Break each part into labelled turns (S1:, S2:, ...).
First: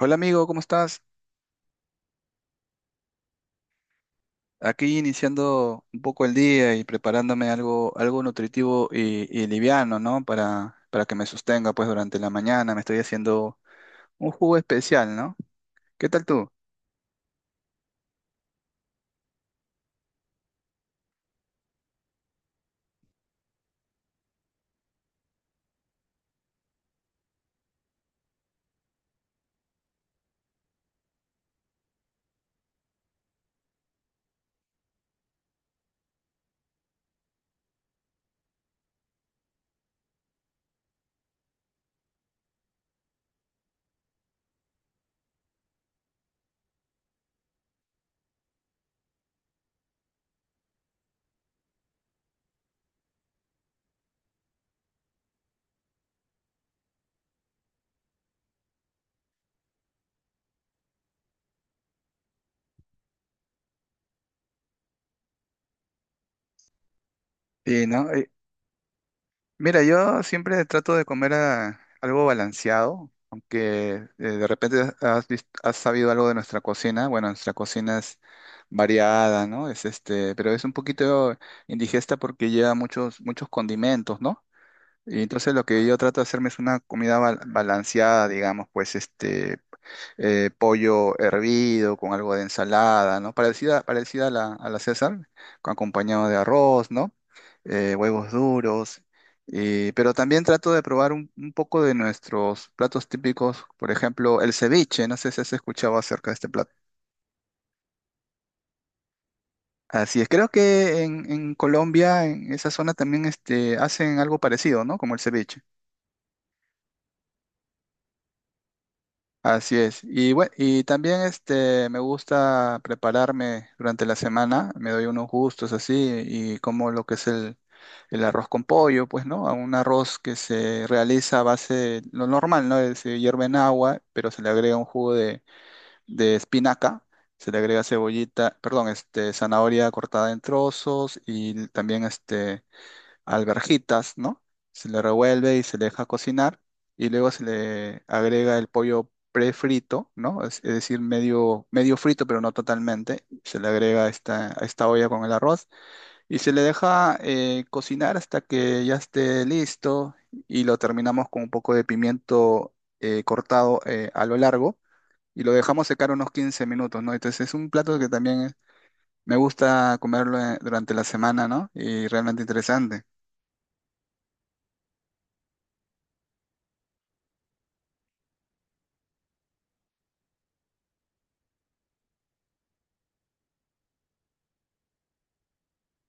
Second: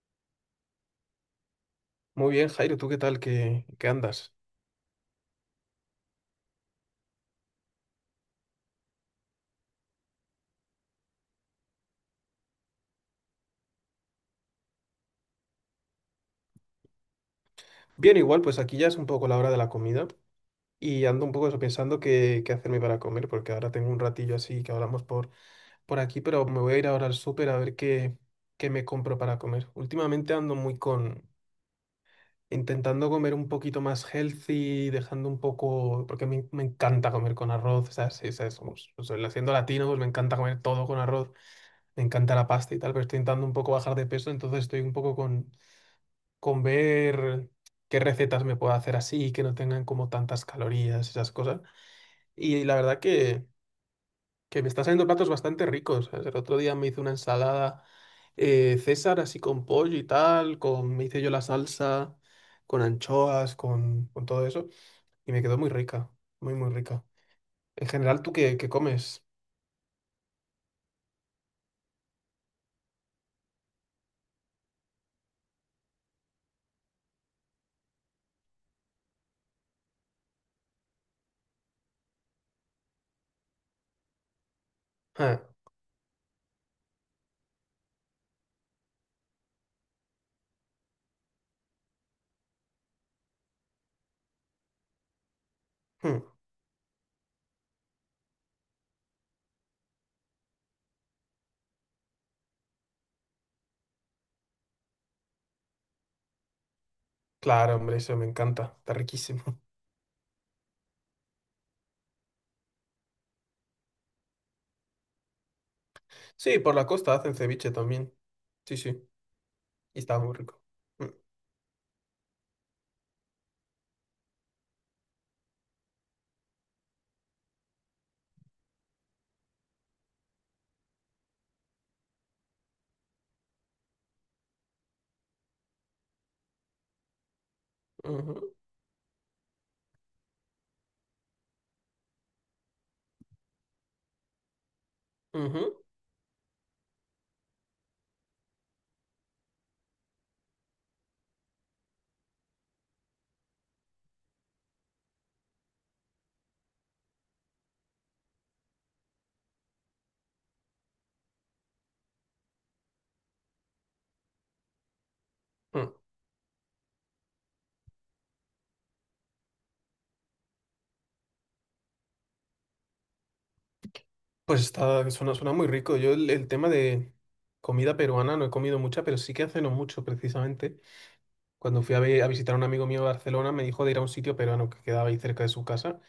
S1: Hola amigo, ¿cómo estás?
S2: Muy bien, Jairo, ¿tú qué tal? ¿Qué andas?
S1: Aquí iniciando un poco el día y preparándome algo, algo nutritivo y, liviano, ¿no? Para que me sostenga pues durante la mañana. Me estoy haciendo un jugo especial, ¿no? ¿Qué tal tú?
S2: Bien, igual, pues aquí ya es un poco la hora de la comida y ando un poco eso, pensando qué hacerme para comer, porque ahora tengo un ratillo así que hablamos por aquí, pero me voy a ir ahora al súper a ver qué me compro para comer. Últimamente ando intentando comer un poquito más healthy, dejando un poco, porque me encanta comer con arroz, o sea, sí, o sea, siendo latino, pues me encanta comer todo con arroz, me encanta la pasta y tal, pero estoy intentando un poco bajar de peso, entonces estoy un poco con ver qué recetas me puedo hacer así, que no tengan como tantas calorías, esas cosas. Y que me están saliendo platos bastante ricos. ¿Sabes? El otro día me hice una ensalada César así con pollo y tal, me hice yo la salsa, con anchoas, con todo eso, y me quedó muy rica, muy rica.
S1: Sí,
S2: En
S1: ¿no?
S2: general, ¿tú qué comes?
S1: Mira, yo siempre trato de comer algo balanceado, aunque de repente has sabido algo de nuestra cocina. Bueno, nuestra cocina es variada, ¿no? Pero es un poquito indigesta porque lleva muchos, muchos condimentos, ¿no? Y
S2: Ah,
S1: entonces lo que yo trato de hacerme es una comida balanceada, digamos, pues pollo hervido con algo de ensalada, ¿no? Parecida a la César, con
S2: hmm,
S1: acompañado de arroz, ¿no? Huevos duros. Y, pero también trato de probar un poco de nuestros platos típicos, por ejemplo, el ceviche, no sé si has escuchado acerca de este plato.
S2: claro, hombre, eso me encanta, está riquísimo.
S1: Así es, creo que en Colombia, en esa zona también este, hacen algo parecido, ¿no? Como el ceviche.
S2: Sí, por la costa hacen ceviche también. Sí, sí,
S1: Así
S2: y
S1: es.
S2: está
S1: Y
S2: muy
S1: bueno,
S2: rico.
S1: y
S2: Mm,
S1: también este me gusta prepararme durante la semana, me doy unos gustos así y como lo que el arroz con pollo, pues, ¿no? A Un arroz que se realiza a base, lo normal, ¿no? Es, Se hierve en agua, pero se le agrega un jugo de espinaca, se le agrega cebollita,
S2: ujú.
S1: perdón, este, zanahoria cortada en trozos y también este alverjitas, ¿no? Se le revuelve y se
S2: Ujú.
S1: le deja cocinar y luego se le agrega el pollo prefrito, ¿no? Es decir, medio, medio frito, pero no totalmente. Se le agrega a esta olla con el arroz y se le deja cocinar hasta que ya esté listo y lo terminamos con un poco de pimiento cortado a lo largo y lo dejamos
S2: Mm.
S1: secar unos 15 minutos, ¿no? Entonces es un plato que también me gusta comerlo durante la semana, ¿no? Y realmente interesante.
S2: Pues está, suena muy rico. Yo el tema de comida peruana no he comido mucha, pero sí que hace no mucho precisamente. Cuando fui a, a visitar a un amigo mío a Barcelona, me dijo de ir a un sitio peruano que quedaba ahí cerca de su casa.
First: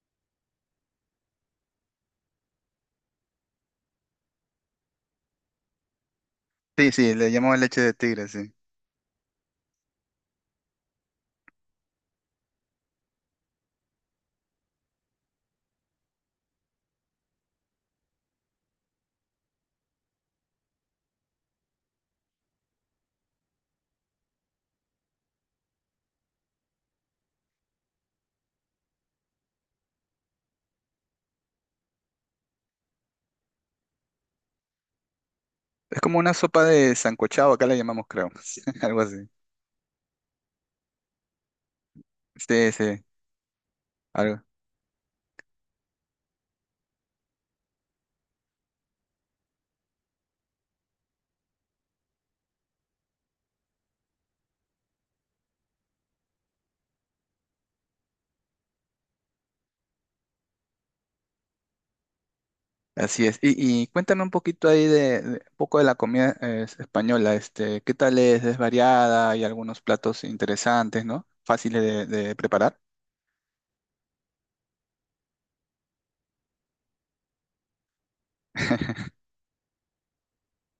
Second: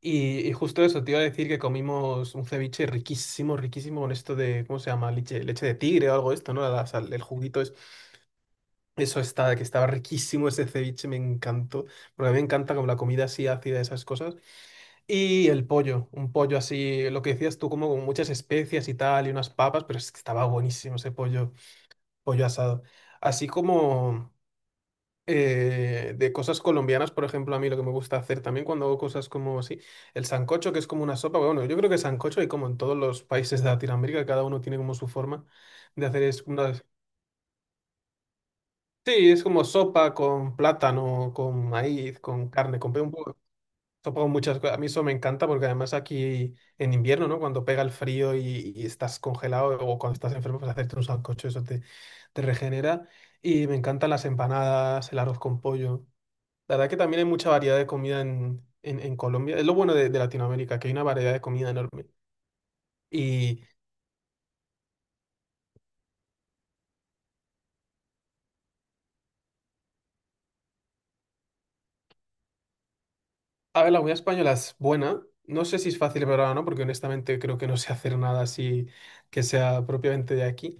S2: Y justo eso, te iba a decir que comimos un ceviche riquísimo, riquísimo con esto de, ¿cómo se llama? Leche de tigre o algo de esto, ¿no?
S1: Sí, sí,
S2: El
S1: le llamamos
S2: juguito es,
S1: leche de tigre, sí.
S2: eso está, que estaba riquísimo ese ceviche, me encantó. Porque a mí me encanta como la comida así ácida, esas cosas. Y el pollo, un pollo así, lo que decías tú, como con muchas especias y tal, y unas papas, pero es que estaba buenísimo ese pollo, pollo asado. Así como de cosas colombianas, por ejemplo, a mí lo que me gusta hacer también cuando hago cosas como así, el sancocho, que es como una sopa, bueno, yo creo que sancocho hay como en todos los países de Latinoamérica, cada uno tiene como su forma
S1: Es
S2: de
S1: como
S2: hacer
S1: una
S2: es
S1: sopa
S2: una...
S1: de sancochado, acá la llamamos, creo. Algo así.
S2: Sí, es como sopa con plátano, con maíz, con
S1: Sí,
S2: carne,
S1: sí,
S2: un poco sopa con
S1: algo.
S2: muchas cosas. A mí eso me encanta porque además aquí en invierno, ¿no? Cuando pega el frío y estás congelado o cuando estás enfermo, pues hacerte un sancocho, te regenera. Y me encantan las empanadas, el arroz con pollo. La verdad que también hay mucha variedad de comida en Colombia. Es lo bueno de Latinoamérica, que hay una variedad de comida enorme.
S1: Así es.
S2: Y,
S1: Y cuéntame un poquito ahí un poco de la comida española, este, ¿qué tal es? ¿Es variada? Hay algunos platos interesantes, ¿no? Fáciles de preparar.
S2: a ver, la comida española es buena. No sé si es fácil prepararla o no, porque honestamente creo que no sé hacer nada así que sea propiamente de aquí.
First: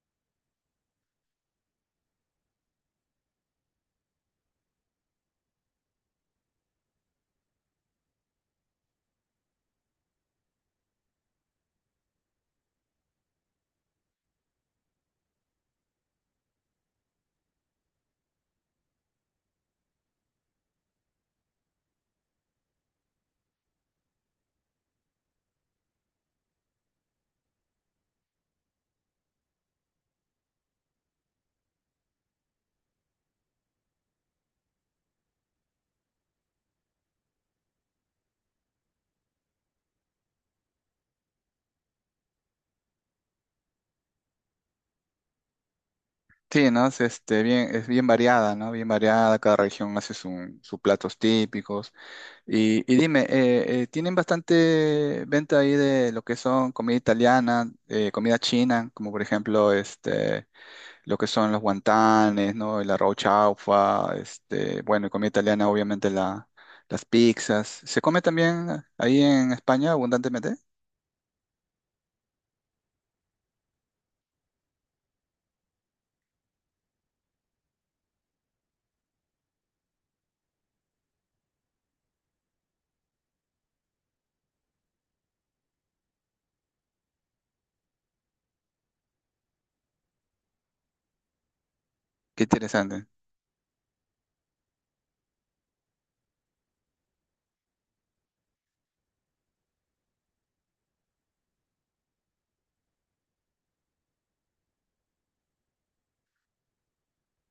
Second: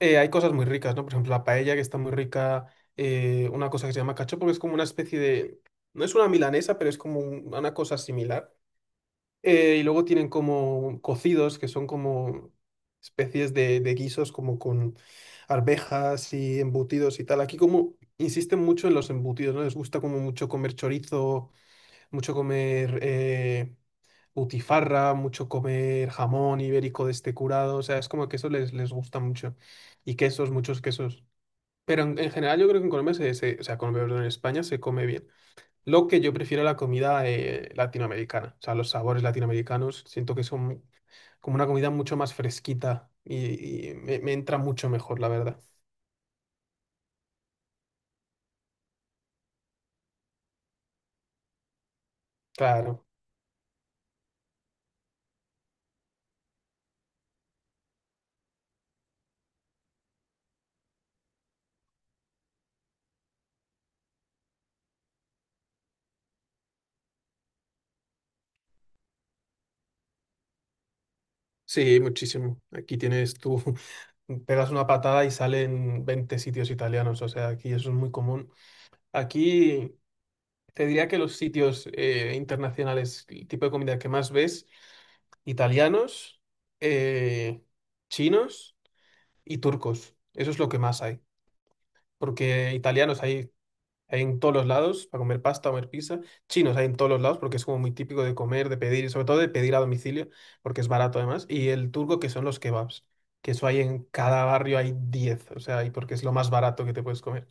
S2: Eh, hay cosas muy ricas, ¿no? Por ejemplo, la paella, que está muy rica, una cosa que se llama cachopo, que es como una especie de... No es una milanesa, pero es como una cosa similar. Y luego tienen como cocidos, que son como especies de guisos, como con arvejas y embutidos y tal. Aquí como insisten mucho en los embutidos, ¿no? Les gusta como mucho comer chorizo, mucho comer... Eh, butifarra, mucho comer jamón ibérico de este curado, o sea, es como que eso les gusta mucho. Y quesos, muchos quesos. Pero en general yo creo que en Colombia, Colombia, perdón, en España se come bien. Lo que yo prefiero la comida latinoamericana, o sea, los sabores latinoamericanos, siento que son como una comida mucho más fresquita y me entra mucho mejor, la verdad.
S1: Sí, ¿no? Es, este, bien, es bien variada, ¿no? Bien variada, cada región hace sus platos típicos. Y
S2: Claro,
S1: dime, ¿tienen bastante venta ahí de lo que son comida italiana, comida china, como por ejemplo este, lo que son los guantanes, ¿no? El arroz chaufa, este, bueno, y comida italiana, obviamente las pizzas. ¿Se come también ahí en España abundantemente?
S2: sí, muchísimo. Aquí tienes tú, pegas una patada y salen 20 sitios italianos, o sea, aquí eso es muy común. Aquí... Te diría que los sitios internacionales, el tipo de comida que más ves, italianos, eh, chinos y turcos. Eso es lo que más hay.
S1: Qué
S2: Porque
S1: interesante.
S2: italianos hay, hay en todos los lados para comer pasta, comer pizza. Chinos hay en todos los lados porque es como muy típico de comer, de pedir, y sobre todo de pedir a domicilio, porque es barato además. Y el turco, que son los kebabs, que eso hay en cada barrio, hay 10 o sea, y porque es lo más barato que te puedes comer.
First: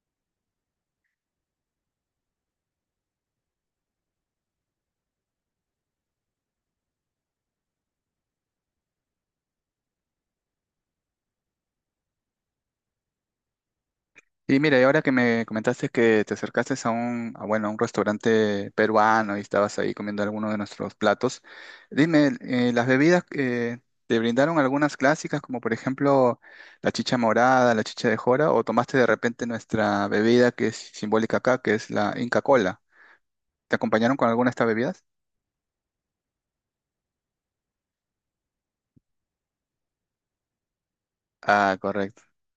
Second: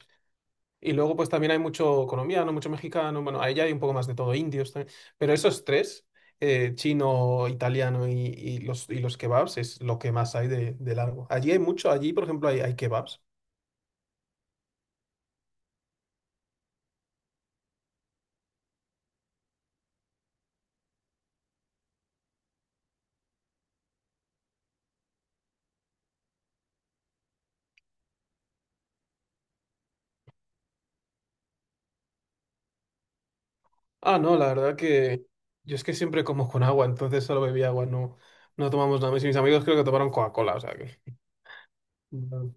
S2: Y luego, pues también hay mucho colombiano, mucho mexicano, bueno, ahí ya hay un poco más de todo, indios también. Pero esos tres, chino, italiano y los kebabs, es lo que más hay de largo. Allí hay mucho, allí, por ejemplo, hay kebabs.
S1: Y mira, y ahora que me comentaste que te acercaste a bueno, a un restaurante peruano y estabas ahí comiendo alguno de nuestros platos, dime, ¿las bebidas te brindaron algunas clásicas, como por ejemplo la chicha morada, la chicha de jora, o tomaste de repente nuestra bebida que es simbólica acá, que es la Inca Cola? ¿Te acompañaron
S2: Ah,
S1: con
S2: no, la
S1: alguna de estas
S2: verdad
S1: bebidas?
S2: que yo es que siempre como con agua, entonces solo bebí agua, no, no tomamos nada. Mis amigos creo que tomaron Coca-Cola, o sea que
S1: Ah, correcto.
S2: no,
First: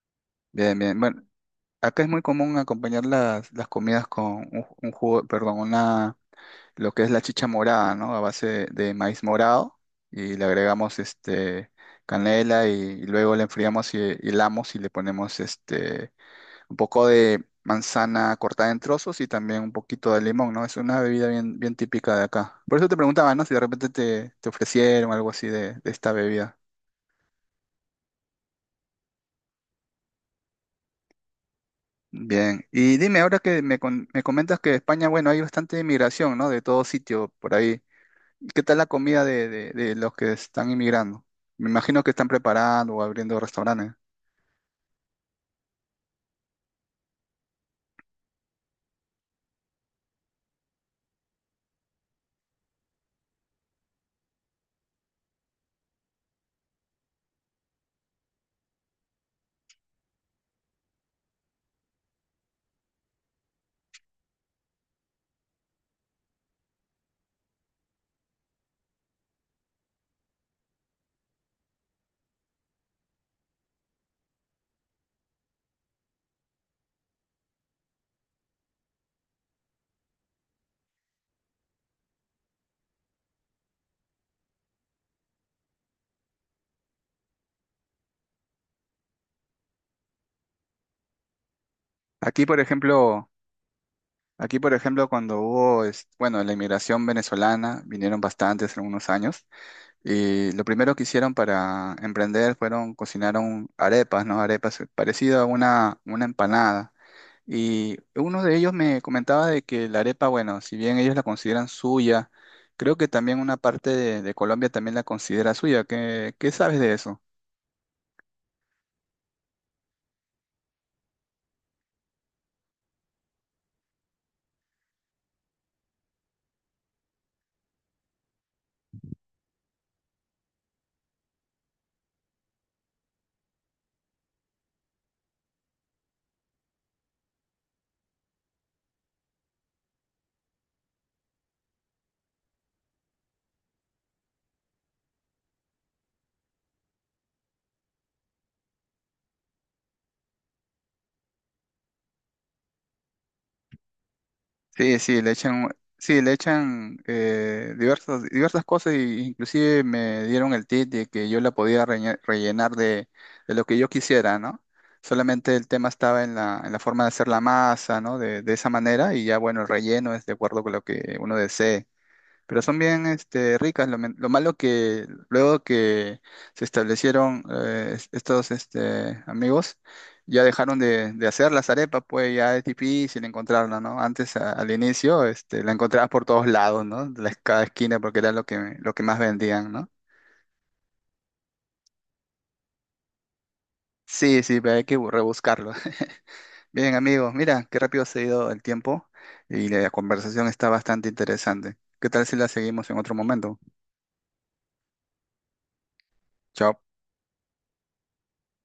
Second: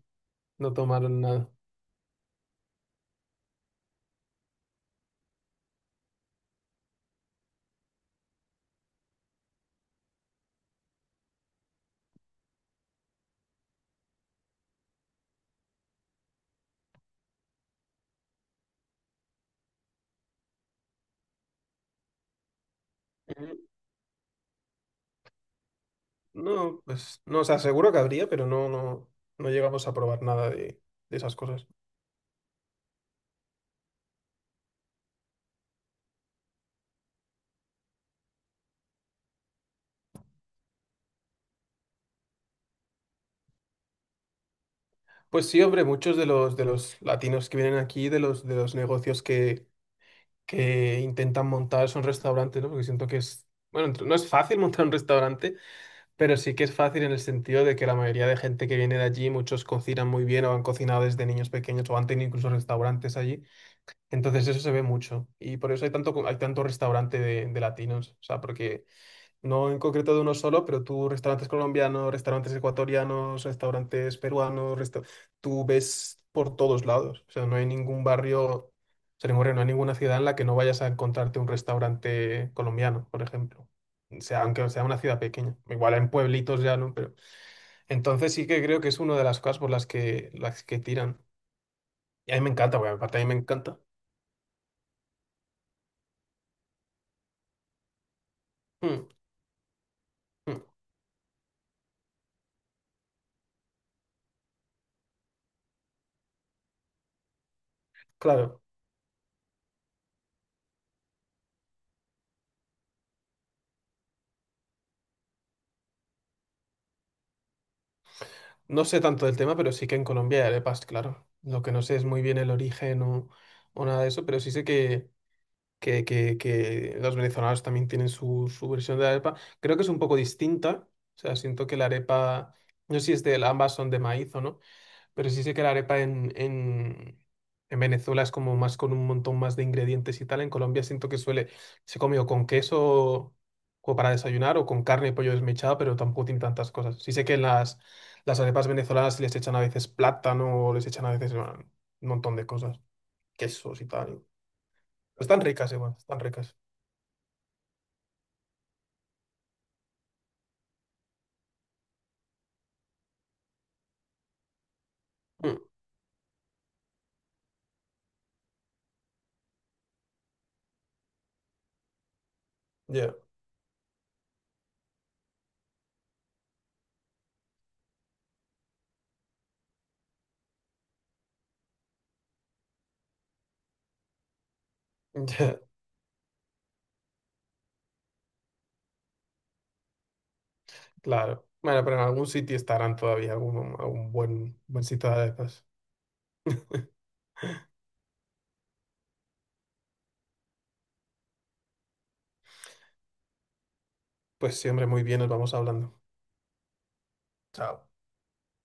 S2: no
S1: Bien, bien.
S2: tomaron
S1: Bueno,
S2: nada.
S1: acá es muy común acompañar las comidas con un jugo, perdón, una lo que es la chicha morada, ¿no? A base de maíz morado y le agregamos este canela y luego le enfriamos y hilamos y le ponemos este un poco de manzana cortada en trozos y también un poquito de limón, ¿no? Es una bebida bien, bien típica de acá. Por eso te preguntaba, ¿no? Si
S2: Mm,
S1: de repente te ofrecieron algo así de esta bebida.
S2: no, pues no, o sea, seguro que habría, pero no, no, no llegamos a probar nada de, de esas cosas.
S1: Bien, y dime, ahora que me comentas que España, bueno, hay bastante inmigración, ¿no? De todo sitio por ahí. ¿Y qué tal la comida de los que están inmigrando? Me imagino que están preparando o abriendo restaurantes.
S2: Pues sí, hombre, muchos de de los latinos que vienen aquí, de de los negocios que intentan montar son restaurantes, ¿no? Porque siento que es, bueno, no es fácil montar un restaurante, pero sí que es fácil en el sentido de que la mayoría de gente que viene de allí, muchos cocinan muy bien o han cocinado desde niños pequeños o han tenido incluso restaurantes allí. Entonces eso se ve mucho y por eso hay tanto, hay tanto restaurante de latinos, o sea, porque... No en concreto de uno solo, pero tú restaurantes colombianos, restaurantes ecuatorianos, restaurantes peruanos, tú ves por todos lados. O sea, no hay ningún barrio, o sea, ningún barrio, no hay ninguna ciudad en la que no vayas a encontrarte un restaurante colombiano, por ejemplo. O sea, aunque sea una ciudad pequeña. Igual en pueblitos ya, ¿no? Pero entonces sí que creo que es una de las cosas por las que tiran. Y a mí
S1: Aquí,
S2: me
S1: por
S2: encanta, porque aparte a mí
S1: ejemplo,
S2: me encanta.
S1: aquí, por ejemplo, cuando hubo, bueno, la inmigración venezolana, vinieron bastantes en
S2: Mm,
S1: unos años, y
S2: mm,
S1: lo primero que hicieron para emprender fueron, cocinaron arepas, ¿no? Arepas parecido a una empanada. Y uno de
S2: claro.
S1: ellos me comentaba de que la arepa, bueno, si bien ellos la consideran suya, creo que también una parte de Colombia también la considera suya. ¿Qué, qué sabes de eso?
S2: No sé tanto del tema, pero sí que en Colombia hay arepas, claro. Lo que no sé es muy bien el origen o nada de eso, pero sí sé que los venezolanos también tienen su versión de la arepa. Creo que es un poco distinta. O sea, siento que la arepa, no sé si es de, ambas son de maíz o no. Pero sí sé que la arepa en Venezuela es como más con un montón más de ingredientes y tal. En Colombia siento que suele, se come o con queso o para desayunar o con carne y pollo desmechado, pero tampoco tiene tantas cosas. Sí sé que las arepas venezolanas les echan a veces plátano o les echan a veces bueno, un montón de cosas, quesos y tal.
S1: Sí,
S2: Están ricas igual, están
S1: sí, le
S2: ricas.
S1: echan diversas, diversas cosas y inclusive me dieron el tip de que yo la podía rellenar de lo que yo quisiera, ¿no? Solamente
S2: Mm,
S1: el tema estaba en en la forma de hacer la masa, ¿no? De esa manera y ya, bueno, el relleno es de acuerdo con lo que uno desee. Pero son bien
S2: ya,
S1: este, ricas. Lo malo que luego que se establecieron estos este, amigos, ya dejaron de hacer las arepas, pues ya es difícil encontrarla, ¿no? Antes, al inicio,
S2: ya,
S1: este, la encontrabas por todos lados, ¿no? De cada esquina, porque era lo que más vendían, ¿no?
S2: claro. Bueno, pero en algún sitio estarán todavía, algún, algún
S1: Sí,
S2: buen,
S1: sí, pero hay
S2: buen
S1: que
S2: sitio de arepas.
S1: rebuscarlo. Bien, amigos, mira, qué rápido se ha ido el tiempo y la conversación está bastante interesante. ¿Qué tal si la seguimos en otro momento?
S2: Pues sí, hombre, muy bien, nos vamos hablando.
S1: Chao.
S2: Chao.